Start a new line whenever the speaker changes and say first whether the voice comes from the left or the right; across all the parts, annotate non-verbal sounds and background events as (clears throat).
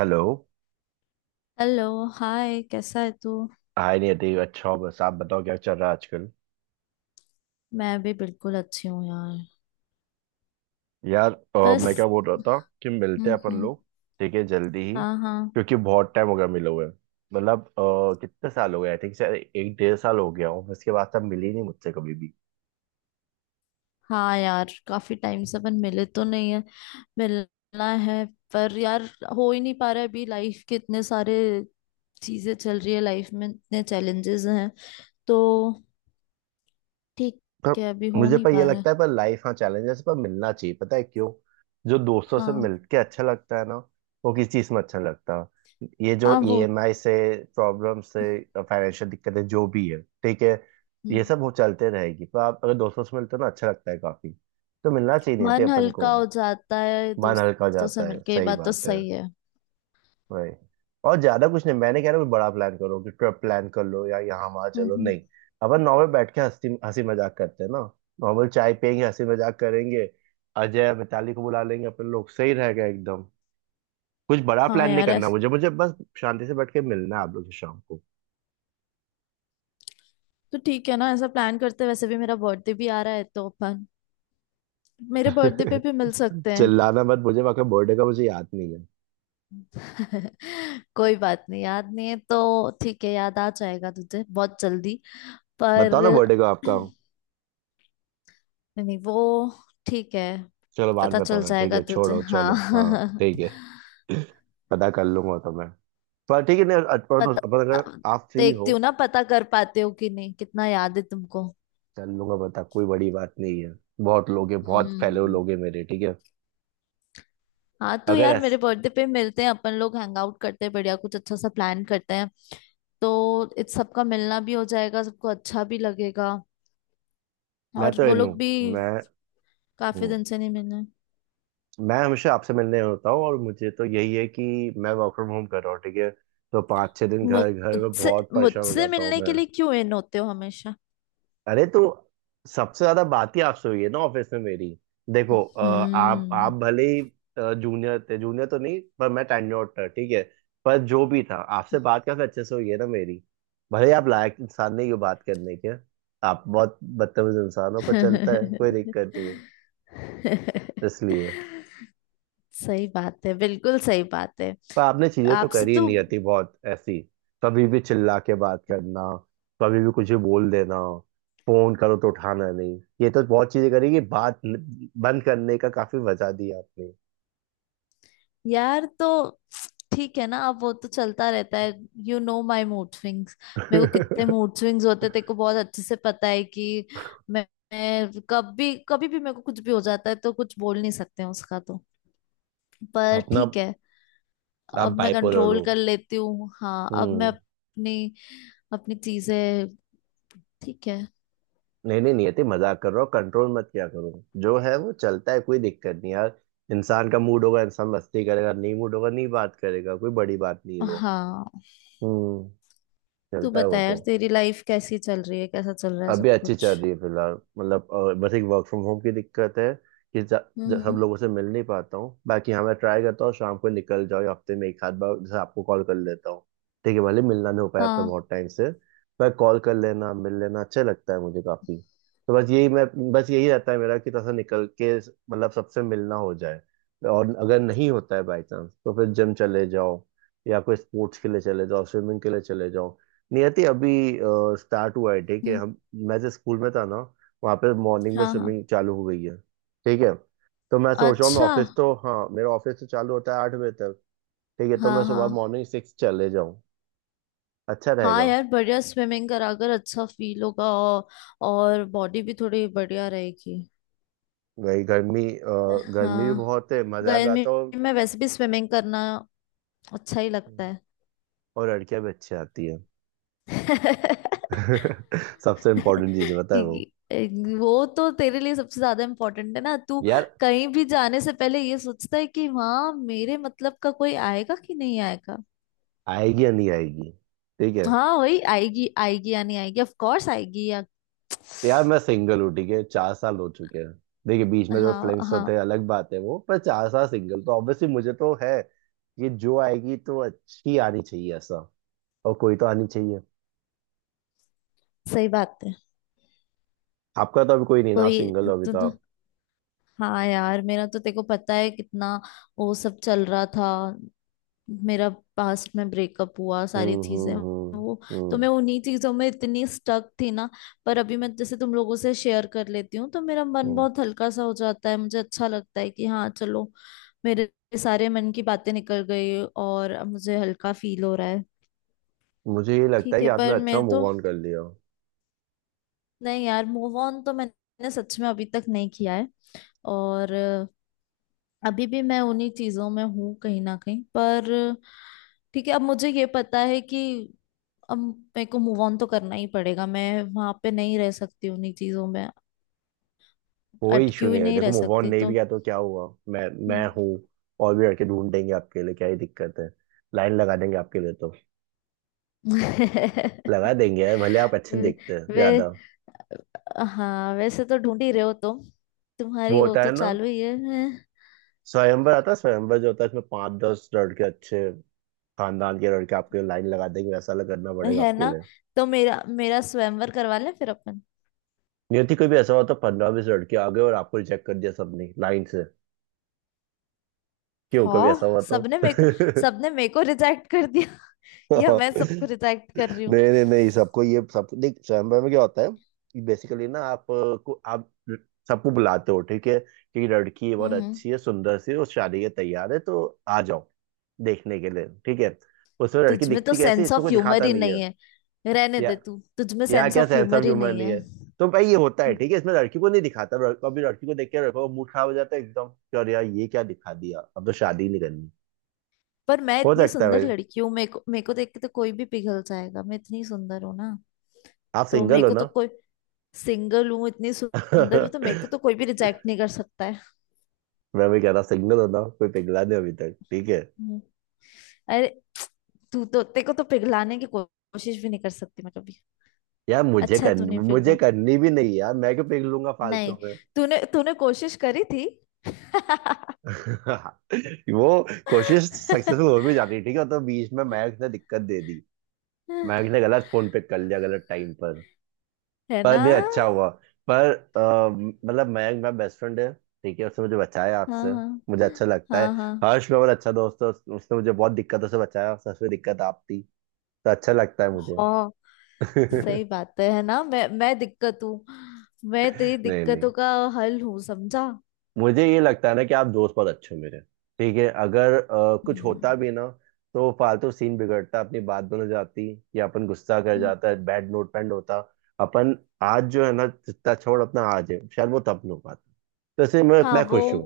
right: Hello
left: hello, hi. कैसा है तू?
right: हाय नियति। अच्छा हो, बस आप बताओ क्या चल रहा है आजकल।
left: मैं भी बिल्कुल अच्छी हूँ यार।
right: यार, मैं क्या
left: बस।
right: बोल रहा था कि मिलते हैं
left: हम्म,
right: अपन
left: हम्म।
right: लोग। ठीक है जल्दी ही,
left: हाँ, हाँ।
right: क्योंकि बहुत टाइम हो गया मिले हुए। मतलब कितने साल हो गए, आई थिंक शायद एक डेढ़ साल हो गया हूँ उसके बाद से, आप मिली नहीं मुझसे कभी भी।
left: हाँ यार, काफी टाइम से अपन मिले तो नहीं है। मिलना है पर यार, हो ही नहीं पा रहा है। अभी लाइफ के इतने सारे चीजें चल रही है, लाइफ में इतने चैलेंजेस हैं तो ठीक
right: पर
left: है, अभी हो
right: मुझे,
left: नहीं
right: पर ये
left: पा रहा है।
right: लगता है, पर लाइफ, हाँ चैलेंजेस, पर मिलना चाहिए, पता है क्यों? जो दोस्तों से
left: हाँ,
right: मिलके अच्छा लगता है ना, वो किसी चीज में अच्छा नहीं लगता। ये जो
left: हाँ। वो
right: ईएमआई से, प्रॉब्लम से, फाइनेंशियल दिक्कतें जो भी है, ठीक है। ये
left: हम्म।
right: सब वो चलते रहेगी, पर आप अगर दोस्तों से मिलते हो ना, अच्छा लगता है काफी। तो मिलना चाहिए, नहीं थे
left: मन
right: अपन को।
left: हल्का हो जाता है
right: मन हल्का हो
left: दोस्तों से
right: जाता है,
left: मिलके, ये
right: सही
left: बात तो
right: बात है,
left: सही है।
right: वही। और ज्यादा कुछ नहीं, मैंने कह रहा कुछ बड़ा प्लान करो कि ट्रिप प्लान कर लो या यहाँ वहां
left: हम्म,
right: चलो,
left: हम्म।
right: नहीं। अपन नॉर्मल बैठ के हंसी हंसी मजाक करते हैं ना। नॉर्मल चाय पियेंगे, हंसी मजाक करेंगे। अजय मिताली को बुला लेंगे अपन लोग, सही रहेगा एकदम। कुछ बड़ा
left: हाँ
right: प्लान नहीं
left: यार,
right: करना, मुझे मुझे बस शांति से बैठ के मिलना है आप लोग से शाम को।
left: तो ठीक है ना, ऐसा प्लान करते हैं। वैसे भी मेरा बर्थडे भी आ रहा है तो अपन मेरे बर्थडे पे
right: (laughs)
left: भी मिल सकते हैं।
right: चिल्लाना मत, मुझे आपका बर्थडे का मुझे याद नहीं है।
left: (laughs) कोई बात नहीं, याद नहीं है तो ठीक है, याद आ जाएगा तुझे बहुत जल्दी।
right: बताओ ना
left: पर
right: बर्थडे का आपका।
left: (clears throat) नहीं वो ठीक है।
right: चलो बाद
left: पता
right: में
left: चल
right: बताना, ठीक
left: जाएगा
right: है,
left: तुझे,
right: छोड़ो, चलो,
left: हाँ।
right: हाँ। ठीक है।
left: (laughs)
right: (laughs) पता कर लूंगा तो मैं। पर ठीक है, नहीं, अपन अपन
left: पता
right: अगर आप फ्री
left: देखती
right: हो।
left: हूँ ना, पता कर पाते हो कि नहीं, कितना याद है तुमको।
right: चल लूंगा, बता, कोई बड़ी बात नहीं है। बहुत लोग हैं, बहुत फेलो
left: हम्म।
right: लोग हैं मेरे, ठीक है।
left: हाँ तो
right: अगर
left: यार, मेरे
right: ऐस
left: बर्थडे पे मिलते हैं अपन लोग, हैंग आउट करते हैं, बढ़िया कुछ अच्छा सा प्लान करते हैं। तो इत सबका मिलना भी हो जाएगा, सबको अच्छा भी लगेगा।
right: मैं
left: और
right: तो
left: वो
right: इन हूँ।
left: लोग भी
right: मैं
left: काफी
right: हूँ।
left: दिन से नहीं मिले।
right: मैं हमेशा आपसे मिलने होता हूँ, और मुझे तो यही है कि मैं वर्क फ्रॉम होम कर रहा हूँ, ठीक है। तो 5-6 दिन घर घर में
left: मुझसे
right: बहुत परेशान हो
left: मुझसे
right: जाता हूँ
left: मिलने
right: मैं।
left: के लिए क्यों इन होते हो हमेशा?
right: अरे, तो सबसे ज्यादा बात ही आपसे हुई है ना ऑफिस में मेरी। देखो, आप
left: हम्म।
right: भले ही जूनियर थे, जूनियर तो नहीं पर मैं टेन्योर्ड था, ठीक है। पर जो भी था, आपसे बात काफी अच्छे से हुई है ना मेरी। भले ही आप लायक इंसान नहीं हो बात करने के, आप बहुत बदतमीज इंसान हो, पर चलता है, कोई दिक्कत नहीं है,
left: (laughs)
right: इसलिए।
left: सही बात है, बिल्कुल सही बात है।
right: पर आपने चीजें तो
left: आपसे
right: करी
left: तो
right: नहीं आती बहुत ऐसी, कभी भी चिल्ला के बात करना, कभी भी कुछ भी बोल देना, फोन करो तो उठाना नहीं, ये तो बहुत चीजें करी, कि बात बंद करने का काफी वजह दी आपने।
left: यार, तो ठीक है ना, अब वो तो चलता रहता है। You know my mood swings. मेरे को कितने मूड
right: (laughs)
left: स्विंग्स होते हैं तेरे को बहुत अच्छे से पता है कि मैं, मैं कभी कभी भी मेरे को कुछ भी हो जाता है तो कुछ बोल नहीं सकते हैं उसका, तो पर
right: अपना,
left: ठीक है।
right: आप
left: अब मैं
right: बाइपोलर
left: कंट्रोल
right: हो।
left: कर लेती हूँ। हाँ, अब मैं
right: हम्म।
left: अपनी अपनी चीजें ठीक है।
right: नहीं नहीं नहीं आती, मजाक कर रहा हो, कंट्रोल मत किया करो। जो है वो चलता है, कोई दिक्कत नहीं यार। इंसान का मूड होगा इंसान मस्ती करेगा, नहीं मूड होगा नहीं बात करेगा, कोई बड़ी बात नहीं है वो।
left: हाँ,
right: हम्म
left: तू
right: चलता है वो
left: बता
right: तो।
left: यार, तेरी लाइफ कैसी चल रही है, कैसा चल रहा है
right: अभी
left: सब
right: अच्छी
left: कुछ?
right: चल रही है फिलहाल। मतलब बस एक वर्क फ्रॉम होम की दिक्कत है कि
left: हम्म,
right: सब लोगों से मिल नहीं पाता हूँ। बाकी हाँ, मैं ट्राई करता हूँ शाम को निकल जाओ, या हफ्ते में एक आध बार जैसे आपको कॉल कर लेता हूँ। ठीक है, भले मिलना नहीं हो पाया अब तो
left: हाँ,
right: बहुत टाइम से। पर कॉल कर लेना, मिल लेना अच्छा लगता है मुझे काफी। तो बस यही मैं, बस यही रहता है मेरा, कि थोड़ा सा निकल के मतलब सबसे मिलना हो जाए। और अगर नहीं होता है बाई चांस तो फिर जिम चले जाओ, या कोई स्पोर्ट्स के लिए चले जाओ, स्विमिंग के लिए चले जाओ। नियति अभी स्टार्ट हुआ है, ठीक है
left: हम्म।
right: हम। मैं जिस स्कूल में था ना, वहाँ पे मॉर्निंग में
left: हाँ, हाँ,
right: स्विमिंग चालू हो गई है, ठीक है। तो मैं सोच रहा हूँ, मैं
left: अच्छा।
right: ऑफिस तो, हाँ मेरा ऑफिस तो चालू होता है 8 बजे तक, ठीक है। तो मैं
left: हाँ,
right: सुबह
left: हाँ।
right: मॉर्निंग 6 चले जाऊँ, अच्छा
left: हाँ
right: रहेगा।
left: यार बढ़िया, स्विमिंग करा कर अच्छा फील होगा, और बॉडी भी थोड़ी बढ़िया रहेगी।
right: वही गर्मी, गर्मी भी
left: हाँ,
right: बहुत है, मजा भी
left: गर्मी
right: आता हो,
left: में वैसे भी स्विमिंग करना अच्छा ही लगता है।
right: और लड़कियां भी अच्छी आती है।
left: (laughs)
right: (laughs) सबसे इम्पोर्टेंट चीज है, पता है वो।
left: ये- वो तो तेरे लिए सबसे ज्यादा इम्पोर्टेंट है ना। तू
right: यार
left: कहीं भी जाने से पहले ये सोचता है कि वहाँ मेरे मतलब का कोई आएगा कि नहीं आएगा।
right: आएगी या नहीं आएगी, ठीक है।
left: हाँ वही, आएगी, आएगी या नहीं आएगी, ऑफ कोर्स आएगी या।
right: यार मैं सिंगल हूँ, ठीक है, 4 साल हो चुके हैं। देखिए बीच में जो
left: हाँ,
right: फ्लिंग्स होते
left: हाँ।
right: हैं अलग बात है वो, पर 4 साल सिंगल तो ऑब्वियसली मुझे तो है। ये जो आएगी तो अच्छी आनी चाहिए, ऐसा, और कोई तो आनी चाहिए।
left: सही बात है।
right: आपका तो अभी कोई नहीं ना, आप
left: कोई
right: सिंगल हो अभी
left: तू।
right: तो आप।
left: हाँ यार, मेरा तो तेको पता है कितना वो सब चल रहा था। मेरा पास्ट में ब्रेकअप हुआ, सारी
right: हम्म,
left: चीजें
right: हम्म,
left: वो, तो
right: हम्म,
left: मैं उन्हीं चीजों में इतनी स्टक थी ना। पर अभी मैं जैसे तुम लोगों से शेयर कर लेती हूँ तो मेरा
right: हम्म,
left: मन बहुत हल्का सा हो जाता है, मुझे अच्छा लगता है कि हाँ चलो, मेरे सारे मन की बातें निकल गई और अब मुझे हल्का फील हो रहा है।
right: मुझे ये लगता है
left: ठीक
right: कि
left: है
right: आपने
left: पर
right: अच्छा
left: मैं तो,
right: मूव ऑन कर लिया।
left: नहीं यार, मूव ऑन तो मैंने सच में अभी तक नहीं किया है। और अभी भी मैं उन्हीं चीजों में हूँ कहीं ना कहीं। पर ठीक है, अब मुझे ये पता है कि अब मेरे को मूव ऑन तो करना ही पड़ेगा, मैं वहां पे नहीं रह सकती उन्हीं चीजों में,
right: कोई
left: अटकी
right: इशू
left: हुई
right: नहीं है,
left: नहीं
right: देखो
left: रह
right: मूव ऑन
left: सकती।
right: नहीं भी
left: तो
right: किया तो क्या हुआ, मैं
left: हम्म।
right: हूँ, और भी लड़के ढूंढ देंगे आपके लिए, क्या ही दिक्कत है। लाइन लगा देंगे आपके लिए, तो
left: (laughs)
right: लगा देंगे यार, भले आप अच्छे नहीं
left: वे
right: दिखते हैं
left: वे
right: ज्यादा।
left: हाँ, वैसे तो ढूंढ ही रहे हो तुम,
right: वो
left: तुम्हारी वो
right: होता है
left: तो
right: ना
left: चालू ही है
right: स्वयंवर, आता है स्वयंवर, जो होता है इसमें 5-10 लड़के, अच्छे खानदान के लड़के आपके लिए लाइन लगा देंगे, ऐसा करना पड़ेगा
left: है
right: आपके
left: ना?
right: लिए।
left: तो मेरा मेरा स्वयंवर करवा लें फिर अपन।
right: नियति कोई भी ऐसा हुआ तो 15-20 लड़के आ गए और आपको रिजेक्ट कर दिया सबने लाइन से, क्यों? कभी ऐसा
left: हाँ,
right: हुआ तो?
left: सबने मेरे को रिजेक्ट कर दिया।
right: (laughs)
left: (laughs) या मैं
right: नहीं
left: सबको रिजेक्ट कर रही हूँ।
right: नहीं नहीं, सबको, ये सब देख स्वयंवर में क्या होता है कि बेसिकली ना आप सबको बुलाते हो, ठीक है, कि लड़की ये बहुत
left: हम्म।
right: अच्छी है, सुंदर सी है, वो शादी के तैयार है, तो आ जाओ देखने के लिए, ठीक है। उसमें लड़की
left: तुझमें तो
right: दिखती कैसी है,
left: सेंस
right: इसमें
left: ऑफ
right: कोई
left: ह्यूमर
right: दिखाता
left: ही
right: नहीं है।
left: नहीं है। रहने दे
right: या
left: तू, तुझमें
right: यार,
left: सेंस
right: क्या
left: ऑफ
right: सैमसम
left: ह्यूमर ही
right: ह्यूमर
left: नहीं
right: नहीं
left: है।
right: है। तो भाई ये होता है, ठीक है, इसमें लड़की को नहीं दिखाता, कभी लड़की को देख के लड़का का मूड खराब हो जाता है एकदम, कि अरे यार ये क्या दिखा दिया, अब तो शादी नहीं करनी।
left: पर मैं
right: हो
left: इतनी
right: सकता है
left: सुंदर
right: भाई,
left: लड़की हूँ, मेरे को देख के तो कोई भी पिघल जाएगा। मैं इतनी सुंदर हूँ ना,
right: आप
left: तो मेरे
right: सिंगल हो
left: को
right: ना।
left: तो कोई सिंगल हूँ, इतनी सुंदर हूँ तो मेरे को तो
right: (laughs)
left: कोई भी रिजेक्ट नहीं कर सकता है।
right: मैं भी कह रहा, सिंगल हो ना, कोई पिघला नहीं अभी तक, ठीक है।
left: हम्म। अरे तू तो, तेरे को तो पिघलाने की कोशिश भी नहीं कर सकती मैं कभी।
right: यार, मुझे
left: अच्छा है
right: करनी
left: तूने
right: मुझे
left: पिघला
right: करनी भी नहीं यार, मैं क्यों पिघलूंगा
left: नहीं,
right: फालतू में।
left: तूने तूने कोशिश करी थी। (laughs)
right: (laughs) वो कोशिश सक्सेसफुल हो भी जाती है, ठीक है, तो बीच में महक ने दिक्कत दे दी, महक ने गलत फोन पे कर लिया गलत टाइम।
left: है ना।
right: पर ये अच्छा हुआ। पर मतलब मयंक मेरा बेस्ट फ्रेंड है, ठीक है, उसने मुझे बचाया
left: हाँ,
right: आपसे,
left: हाँ,
right: मुझे अच्छा लगता है।
left: हाँ, हाँ,
right: हर्ष मेरा मेरा अच्छा दोस्त है, उसने मुझे बहुत दिक्कतों से बचाया, सबसे दिक्कत आप थी, तो अच्छा लगता है मुझे।
left: हाँ, सही
right: (laughs)
left: बात है ना? मैं दिक्कत हूँ, मैं तेरी
right: नहीं नहीं,
left: दिक्कतों का हल हूँ, समझा?
right: मुझे ये लगता है ना कि आप दोस्त बहुत अच्छे हो मेरे, ठीक है। अगर कुछ होता
left: हम्म,
right: भी ना, तो फालतू सीन बिगड़ता, अपनी बात बन जाती, या अपन गुस्सा कर
left: हम्म।
right: जाता है, बैड नोट पेंड होता। अपन आज जो है ना जितना, छोड़ अपना, आज है, शायद वो तब नहीं हो पाता। तो इसलिए मैं
left: हाँ
right: मैं
left: वो
right: खुश हूँ।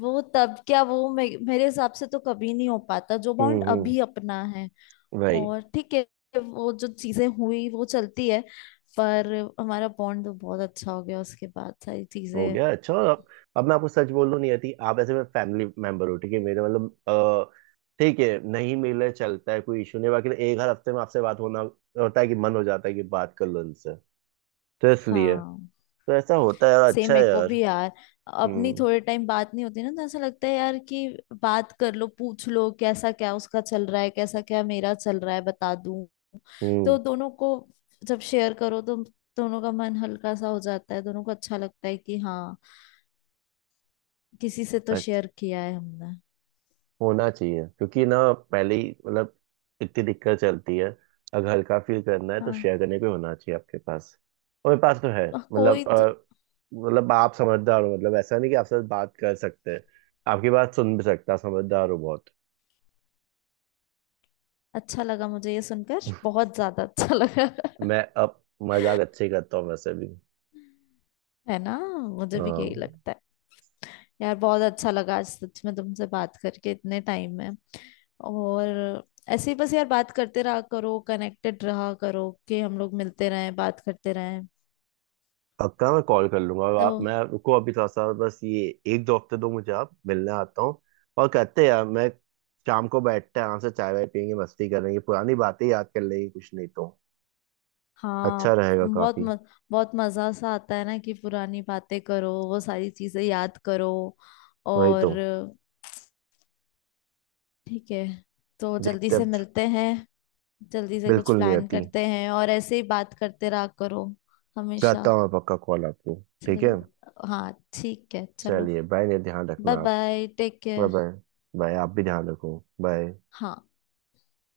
left: वो तब क्या, वो मेरे हिसाब से तो कभी नहीं हो पाता जो
right: हम्म,
left: बॉन्ड
right: हम्म,
left: अभी अपना है।
right: वही।
left: और ठीक है, वो जो चीजें हुई वो चलती है, पर हमारा बॉन्ड तो बहुत अच्छा हो गया उसके बाद सारी
right: हो
left: चीजें।
right: गया अच्छा, और अब मैं आपको सच बोल रहा नहीं आती, आप ऐसे में फैमिली मेंबर हो, ठीक है मेरे, मतलब ठीक है नहीं मिले चलता है कोई इशू नहीं, बाकी तो एक हर हफ्ते में आपसे बात होना होता है, कि मन हो जाता है कि बात कर लो उनसे, तो इसलिए,
left: हाँ,
right: तो ऐसा होता है, और
left: सेम
right: अच्छा है
left: मेरे को
right: यार।
left: भी यार। अपनी
right: हम्म,
left: थोड़े टाइम बात नहीं होती ना तो ऐसा लगता है यार कि बात कर लो, पूछ लो कैसा क्या उसका चल रहा है, कैसा क्या मेरा चल रहा है बता दूं।
right: हम्म,
left: तो दोनों को, जब शेयर करो तो दोनों का मन हल्का सा हो जाता है, दोनों को अच्छा लगता है कि हाँ, किसी से तो
right: अच्छा।
left: शेयर किया है हमने।
right: होना चाहिए, क्योंकि ना पहले ही मतलब इतनी दिक्कत चलती है, अगर हल्का फील करना है तो
left: हाँ,
right: शेयर करने पे होना चाहिए आपके पास, और मेरे पास तो है।
left: कोई
right: मतलब
left: तो
right: अ, मतलब आप समझदार हो, मतलब ऐसा नहीं कि आपसे बात कर सकते हैं, आपकी बात सुन भी सकता, समझदार हो बहुत।
left: अच्छा लगा मुझे ये सुनकर, बहुत ज्यादा अच्छा लगा। (laughs)
right: मैं अब मजाक अच्छे ही करता हूँ वैसे भी।
left: है ना, मुझे भी यही
right: हाँ।
left: लगता है। यार बहुत अच्छा लगा आज सच में तुमसे बात करके इतने टाइम में। और ऐसे ही बस यार, बात करते रहा करो, कनेक्टेड रहा करो कि हम लोग मिलते रहें, बात करते रहें।
right: पक्का मैं कॉल कर लूंगा, और
left: तो
right: आप, मैं रुको अभी थोड़ा सा बस ये, 1-2 हफ्ते दो मुझे, आप मिलने आता हूँ, और कहते हैं यार मैं, शाम को बैठते हैं आराम से, चाय वाय पियेंगे, मस्ती करेंगे, पुरानी बातें याद कर लेंगे, कुछ नहीं तो
left: हाँ,
right: अच्छा रहेगा
left: बहुत
right: काफी।
left: म, बहुत मजा सा आता है ना कि पुरानी बातें करो, वो सारी चीजें याद करो।
right: वही तो।
left: और ठीक है, तो जल्दी
right: देखते हैं,
left: से
right: अब।
left: मिलते हैं, जल्दी से कुछ
right: बिल्कुल नहीं
left: प्लान
right: आती,
left: करते हैं और ऐसे ही बात करते रहा करो हमेशा।
right: करता हूँ मैं पक्का कॉल आपको,
left: अच्छा
right: ठीक है।
left: लगे, हाँ। ठीक है चलो,
right: चलिए बाय, ने ध्यान रखना
left: बाय
right: आप।
left: Bye, take
right: bye
left: care.
right: Bye. Bye, आप भी ध्यान रखो, बाय।
left: हाँ।